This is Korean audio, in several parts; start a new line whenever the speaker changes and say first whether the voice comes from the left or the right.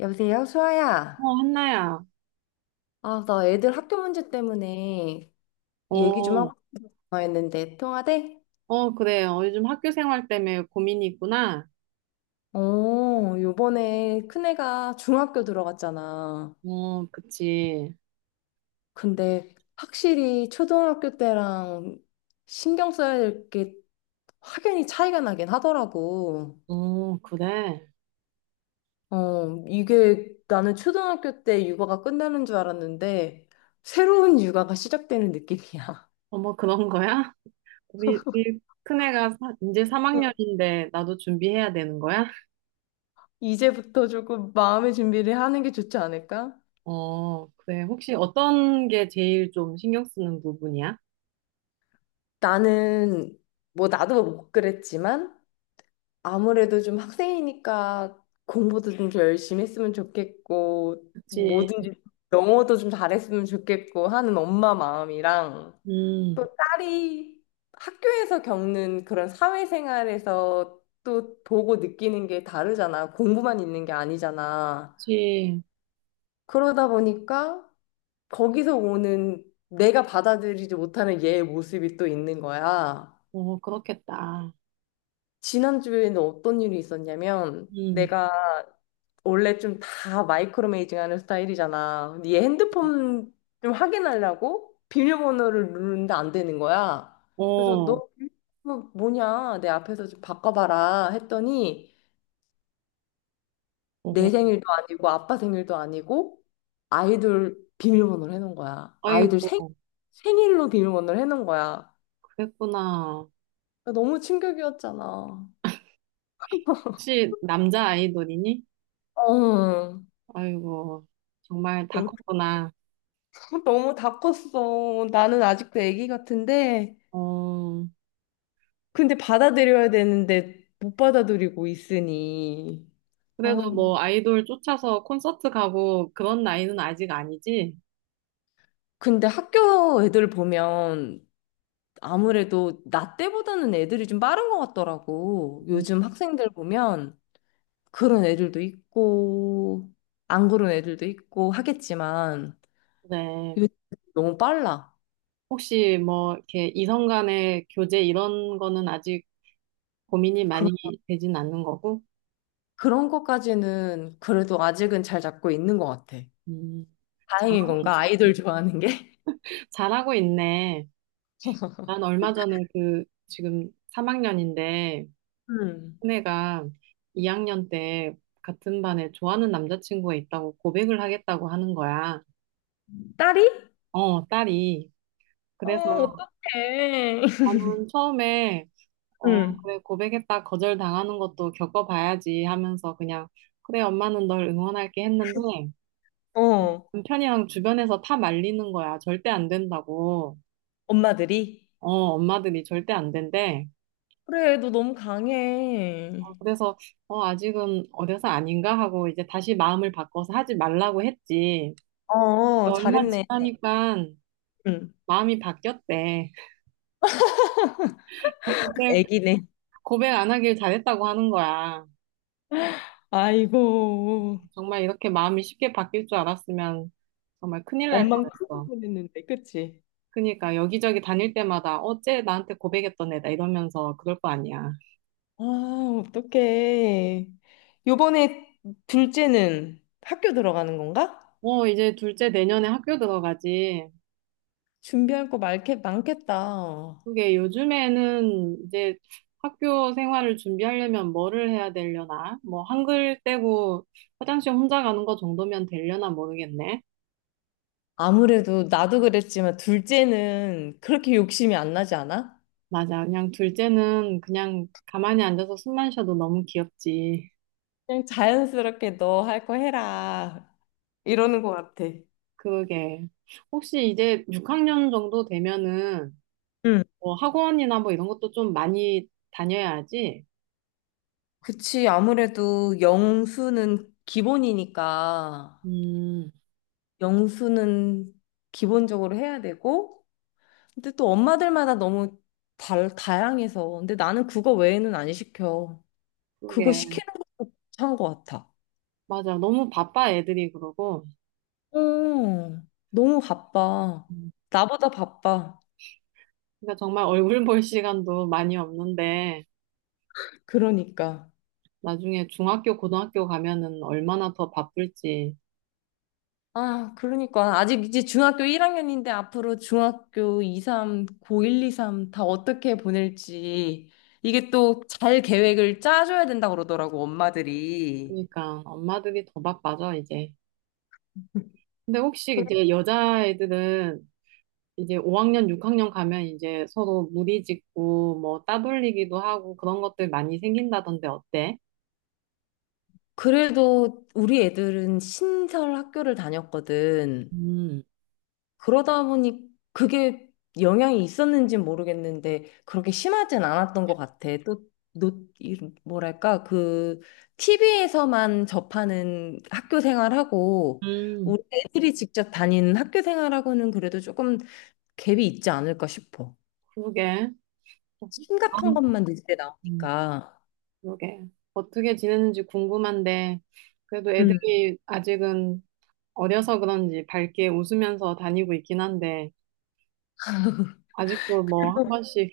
left: 여보세요, 수아야.
right: 어, 한나야.
left: 아, 나 애들 학교 문제 때문에 얘기 좀
right: 어,
left: 하고 싶어 했는데 통화돼?
right: 어, 그래. 어, 요즘 학교 생활 때문에 고민이 있구나.
left: 어, 요번에 큰애가 중학교 들어갔잖아.
right: 어, 그치.
left: 근데 확실히 초등학교 때랑 신경 써야 될 게 확연히 차이가 나긴 하더라고.
right: 어, 그래.
left: 어, 이게 나는 초등학교 때 육아가 끝나는 줄 알았는데 새로운 육아가 시작되는 느낌이야.
right: 어, 머 그런 거야? 우리 큰애가 이제
left: 응.
right: 3학년인데 나도 준비해야 되는 거야?
left: 이제부터 조금 마음의 준비를 하는 게 좋지 않을까?
right: 어, 그래. 혹시 어떤 게 제일 좀 신경 쓰는 부분이야?
left: 나는 뭐 나도 뭐 못 그랬지만 아무래도 좀 학생이니까 공부도 좀 더 열심히 했으면 좋겠고
right: 그치.
left: 뭐든지 영어도 좀 잘했으면 좋겠고 하는 엄마 마음이랑
right: 음,
left: 또 딸이 학교에서 겪는 그런 사회생활에서 또 보고 느끼는 게 다르잖아. 공부만 있는 게 아니잖아.
right: 그치.
left: 그러다 보니까 거기서 오는 내가 받아들이지 못하는 얘의 모습이 또 있는 거야.
right: 어, 그렇겠다.
left: 지난주에는 어떤 일이 있었냐면
right: 음,
left: 내가 원래 좀 다 마이크로 메이징 하는 스타일이잖아. 근데 얘 핸드폰 좀 확인하려고 비밀번호를 누르는데 안 되는 거야. 그래서
right: 어,
left: 너 비밀번호 뭐냐? 내 앞에서 좀 바꿔봐라 했더니 내
right: 어,
left: 생일도 아니고 아빠 생일도 아니고 아이들 비밀번호를 해놓은 거야.
right: 아이고,
left: 생일로 비밀번호를 해놓은 거야.
right: 그랬구나.
left: 너무 충격이었잖아.
right: 혹시 남자 아이돌이니?
left: 어,
right: 아이고, 정말 다 컸구나.
left: 너무 다 컸어. 나는 아직도 아기 같은데,
right: 어,
left: 근데 받아들여야 되는데 못 받아들이고 있으니.
right: 그래도
left: 아,
right: 뭐 아이돌 쫓아서 콘서트 가고 그런 나이는 아직 아니지?
left: 근데 학교 애들 보면 아무래도 나 때보다는 애들이 좀 빠른 것 같더라고.
right: 음,
left: 요즘 학생들 보면 그런 애들도 있고, 안 그런 애들도 있고 하겠지만,
right: 그래.
left: 요즘 너무 빨라.
right: 혹시 뭐 이렇게 이성 간의 교제 이런 거는 아직 고민이
left: 그런,
right: 많이 되진 않는 거고?
left: 그런 것까지는 그래도 아직은 잘 잡고 있는 것 같아.
right: 음,
left: 다행인
right: 잘하고,
left: 건가? 아이들 좋아하는 게?
right: 잘하고 있네. 난 얼마 전에 그 지금 3학년인데
left: 음.
right: 큰애가 2학년 때 같은 반에 좋아하는 남자친구가 있다고 고백을 하겠다고 하는 거야.
left: 딸이?
right: 어, 딸이.
left: 어,
right: 그래서
left: 어떡해.
right: 나는 처음에 어
left: 응.
right: 그래 고백했다 거절당하는 것도 겪어봐야지 하면서 그냥 그래 엄마는 널 응원할게 했는데
left: 어,
right: 남편이랑 주변에서 다 말리는 거야 절대 안 된다고.
left: 엄마들이.
right: 어 엄마들이 절대 안 된대.
left: 그래, 너 너무
right: 어,
left: 강해.
right: 그래서 어 아직은 어려서 아닌가 하고 이제 다시 마음을 바꿔서 하지 말라고 했지.
left: 어,
right: 얼마
left: 잘했네.
right: 지나니까
left: 응.
right: 마음이 바뀌었대. 그때
left: 애기네.
right: 고백 안 하길 잘했다고 하는 거야.
left: 아이고,
right: 정말 이렇게 마음이 쉽게 바뀔 줄 알았으면 정말 큰일 날
left: 엄만 크고
right: 뻔했어.
left: 보냈는데, 그치?
right: 그러니까 여기저기 다닐 때마다 어째 나한테 고백했던 애다 이러면서 그럴 거 아니야.
left: 아, 어떡해. 요번에 둘째는 학교 들어가는 건가?
right: 어, 이제 둘째 내년에 학교 들어가지.
left: 준비할 거 많겠다.
right: 그게 요즘에는 이제 학교 생활을 준비하려면 뭐를 해야 되려나? 뭐 한글 떼고 화장실 혼자 가는 거 정도면 되려나 모르겠네.
left: 아무래도 나도 그랬지만 둘째는 그렇게 욕심이 안 나지 않아?
right: 맞아. 그냥 둘째는 그냥 가만히 앉아서 숨만 쉬어도 너무 귀엽지.
left: 그냥 자연스럽게 너 할 거 해라. 이러는 것 같아.
right: 그게. 혹시 이제 6학년 정도 되면은
left: 응,
right: 뭐 학원이나 뭐 이런 것도 좀 많이 다녀야지.
left: 그치. 아무래도 영수는 기본이니까
right: 음,
left: 영수는 기본적으로 해야 되고, 근데 또 엄마들마다 너무 다양해서. 근데 나는 그거 외에는 안 시켜. 그거
right: 그게.
left: 시키는 것도 참 것 같아.
right: 맞아. 너무 바빠 애들이 그러고.
left: 어, 너무 바빠.
right: 음,
left: 나보다 바빠.
right: 그러니까 정말 얼굴 볼 시간도 많이 없는데
left: 그러니까.
right: 나중에 중학교, 고등학교 가면은 얼마나 더 바쁠지.
left: 아, 그러니까. 아직 이제 중학교 1학년인데 앞으로 중학교 2, 3, 고 1, 2, 3 다 어떻게 보낼지. 이게 또 잘 계획을 짜줘야 된다고 그러더라고, 엄마들이.
right: 그러니까 엄마들이 더 바빠져, 이제. 근데 혹시
left: 그래-
right: 이제 여자애들은 이제 5학년, 6학년 가면 이제 서로 무리 짓고 뭐 따돌리기도 하고 그런 것들 많이 생긴다던데 어때?
left: 그래도 우리 애들은 신설 학교를 다녔거든.
right: 음,
left: 그러다 보니 그게 영향이 있었는지 모르겠는데 그렇게 심하진 않았던 것 같아. 또, 노, 이- 뭐랄까, 그 TV에서만 접하는 학교 생활하고
right: 음,
left: 우리 애들이 직접 다니는 학교 생활하고는 그래도 조금 갭이 있지 않을까 싶어.
right: 그러게.
left: 심각한 것만 뉴스에
right: 음,
left: 나오니까.
right: 그러게. 어떻게 지내는지 궁금한데, 그래도
left: 음.
right: 애들이 아직은 어려서 그런지 밝게 웃으면서 다니고 있긴 한데, 아직도 뭐 한 번씩,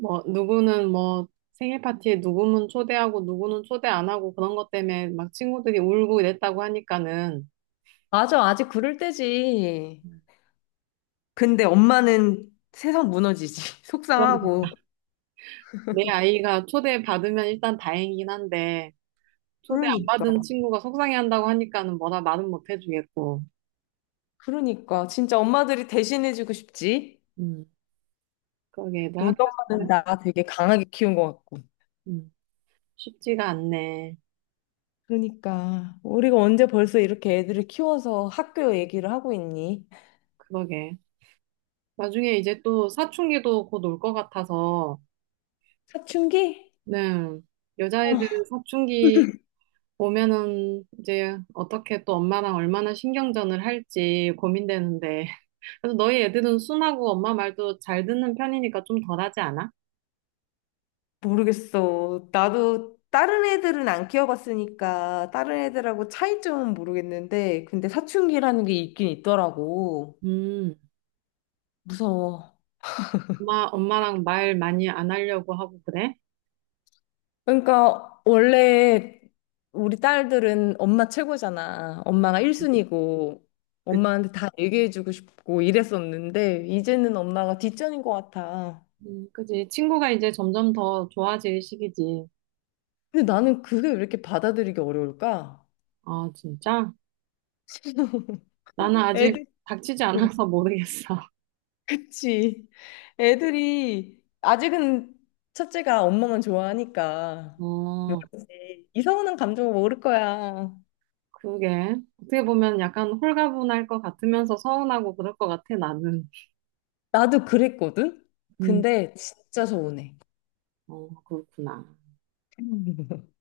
right: 뭐, 누구는 뭐 생일 파티에 누구는 초대하고 누구는 초대 안 하고 그런 것 때문에 막 친구들이 울고 이랬다고 하니까는,
left: 맞아, 아직 그럴 때지. 근데 엄마는 세상 무너지지. 속상하고.
right: 내 아이가 초대 받으면 일단 다행이긴 한데, 초대 안 받은
left: 그러니까.
right: 친구가 속상해한다고 하니까는 뭐라 말은 못 해주겠고.
left: 그러니까 진짜 엄마들이 대신해주고 싶지.
right: 음, 그러게, 애들
left: 우리
right: 학교
left: 엄마는
right: 생활,
left: 나 되게 강하게 키운 것 같고.
right: 음, 쉽지가 않네.
left: 그러니까 우리가 언제 벌써 이렇게 애들을 키워서 학교 얘기를 하고 있니?
right: 그러게. 나중에 이제 또 사춘기도 곧 올 것 같아서,
left: 사춘기?
right: 네.
left: 어,
right: 여자애들은 사춘기 오면은 이제 어떻게 또 엄마랑 얼마나 신경전을 할지 고민되는데. 그래서 너희 애들은 순하고 엄마 말도 잘 듣는 편이니까 좀 덜하지 않아?
left: 모르겠어. 나도 다른 애들은 안 키워봤으니까 다른 애들하고 차이점은 모르겠는데 근데 사춘기라는 게 있긴 있더라고.
right: 음.
left: 무서워.
right: 엄마랑 말 많이 안 하려고 하고 그래?
left: 그러니까 원래 우리 딸들은 엄마 최고잖아. 엄마가 1순위고
right: 그,
left: 엄마한테 다 얘기해주고 싶고 이랬었는데 이제는 엄마가 뒷전인 것 같아.
right: 그지. 친구가 이제 점점 더 좋아질 시기지.
left: 근데 나는 그게 왜 이렇게 받아들이기 어려울까?
right: 아, 진짜? 나는 아직
left: 애들,
right: 닥치지 않아서 모르겠어.
left: 그치. 애들이 아직은 첫째가 엄마만 좋아하니까 뭐
right: 어,
left: 이상한 감정을 모를 거야.
right: 그러게. 어떻게 보면 약간 홀가분할 것 같으면서 서운하고 그럴 것 같아, 나는.
left: 나도 그랬거든?
right: 음,
left: 근데 진짜 서운해.
right: 어, 그렇구나.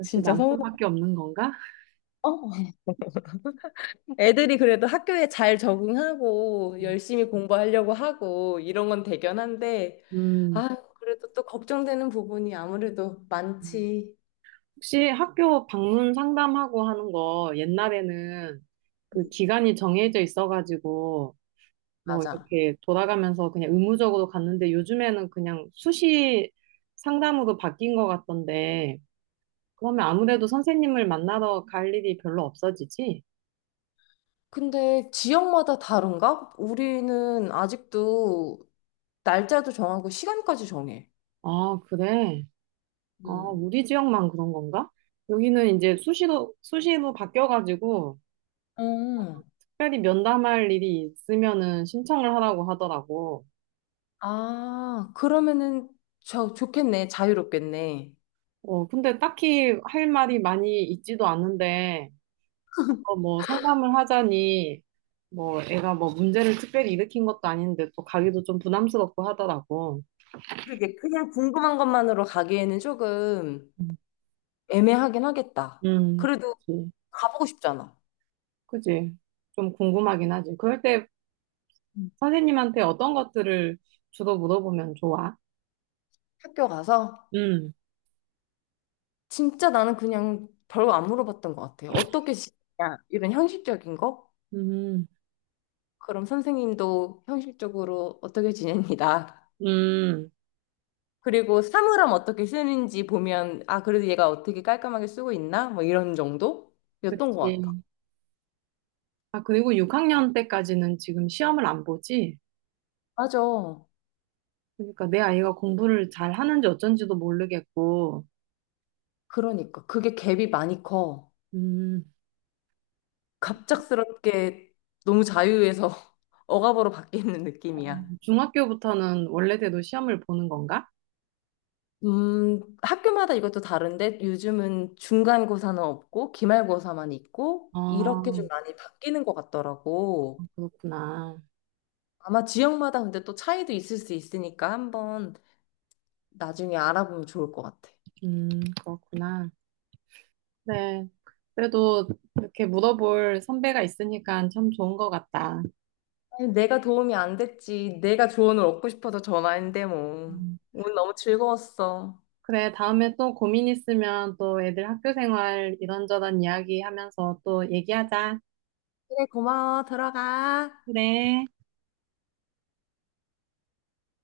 right: 역시
left: 진짜 서운하다.
right: 남편밖에 없는 건가?
left: 어? 애들이 그래도 학교에 잘 적응하고 열심히 공부하려고 하고 이런 건 대견한데,
right: 음.
left: 아, 그래도 또 걱정되는 부분이 아무래도
right: 음.
left: 많지.
right: 혹시 학교 방문 상담하고 하는 거 옛날에는 그
left: 음.
right: 기간이 정해져 있어가지고 뭐
left: 맞아.
right: 이렇게 돌아가면서 그냥 의무적으로 갔는데 요즘에는 그냥 수시 상담으로 바뀐 것 같던데 그러면 아무래도 선생님을 만나러 갈 일이 별로 없어지지?
left: 근데 지역마다 다른가? 우리는 아직도 날짜도 정하고 시간까지 정해.
right: 아, 그래. 아,
left: 음.
right: 우리 지역만 그런 건가? 여기는 이제 수시로 바뀌어가지고
left: 음.
right: 특별히 면담할 일이 있으면은 신청을 하라고 하더라고.
left: 아, 그러면은 저 좋겠네. 자유롭겠네.
right: 어, 근데 딱히 할 말이 많이 있지도 않은데 어, 뭐 상담을 하자니 뭐 애가 뭐 문제를 특별히 일으킨 것도 아닌데 또 가기도 좀 부담스럽고 하더라고.
left: 그러게. 그냥 궁금한 것만으로 가기에는 조금
right: 음.
left: 애매하긴 하겠다. 그래도
right: 그치.
left: 가보고 싶잖아.
right: 그치. 좀 궁금하긴 하지. 그럴 때
left: 음.
right: 선생님한테 어떤 것들을 주로 물어보면 좋아?
left: 학교 가서
right: 음,
left: 진짜 나는 그냥 별거 안 물어봤던 것 같아. 어떻게 지내냐? 이런 형식적인 거?
right: 음,
left: 그럼 선생님도 형식적으로 어떻게 지냅니다.
right: 음,
left: 그리고 사물함 어떻게 쓰는지 보면 아 그래도 얘가 어떻게 깔끔하게 쓰고 있나? 뭐 이런 정도였던 것 같아.
right: 그치. 아, 그리고 6학년 때까지는 지금 시험을 안 보지?
left: 맞아.
right: 그러니까 내 아이가 공부를 잘 하는지 어쩐지도 모르겠고,
left: 그러니까 그게 갭이 많이 커.
right: 음,
left: 갑작스럽게 너무 자유에서 억압으로 바뀌는
right: 어,
left: 느낌이야.
right: 중학교부터는 원래대로 시험을 보는 건가?
left: 학교마다 이것도 다른데 요즘은 중간고사는 없고 기말고사만 있고
right: 아,
left: 이렇게 좀 많이 바뀌는 것 같더라고.
right: 그렇구나.
left: 아마 지역마다 근데 또 차이도 있을 수 있으니까 한번 나중에 알아보면 좋을 것 같아.
right: 음, 그렇구나. 네. 그래도 이렇게 물어볼 선배가 있으니까 참 좋은 것 같다.
left: 아니, 내가 도움이 안 됐지. 내가 조언을 얻고 싶어서 전화했는데 뭐.
right: 음,
left: 오늘 너무 즐거웠어.
right: 그래, 다음에 또 고민 있으면 또 애들 학교 생활 이런저런 이야기 하면서 또 얘기하자.
left: 그래, 고마워. 들어가.
right: 그래.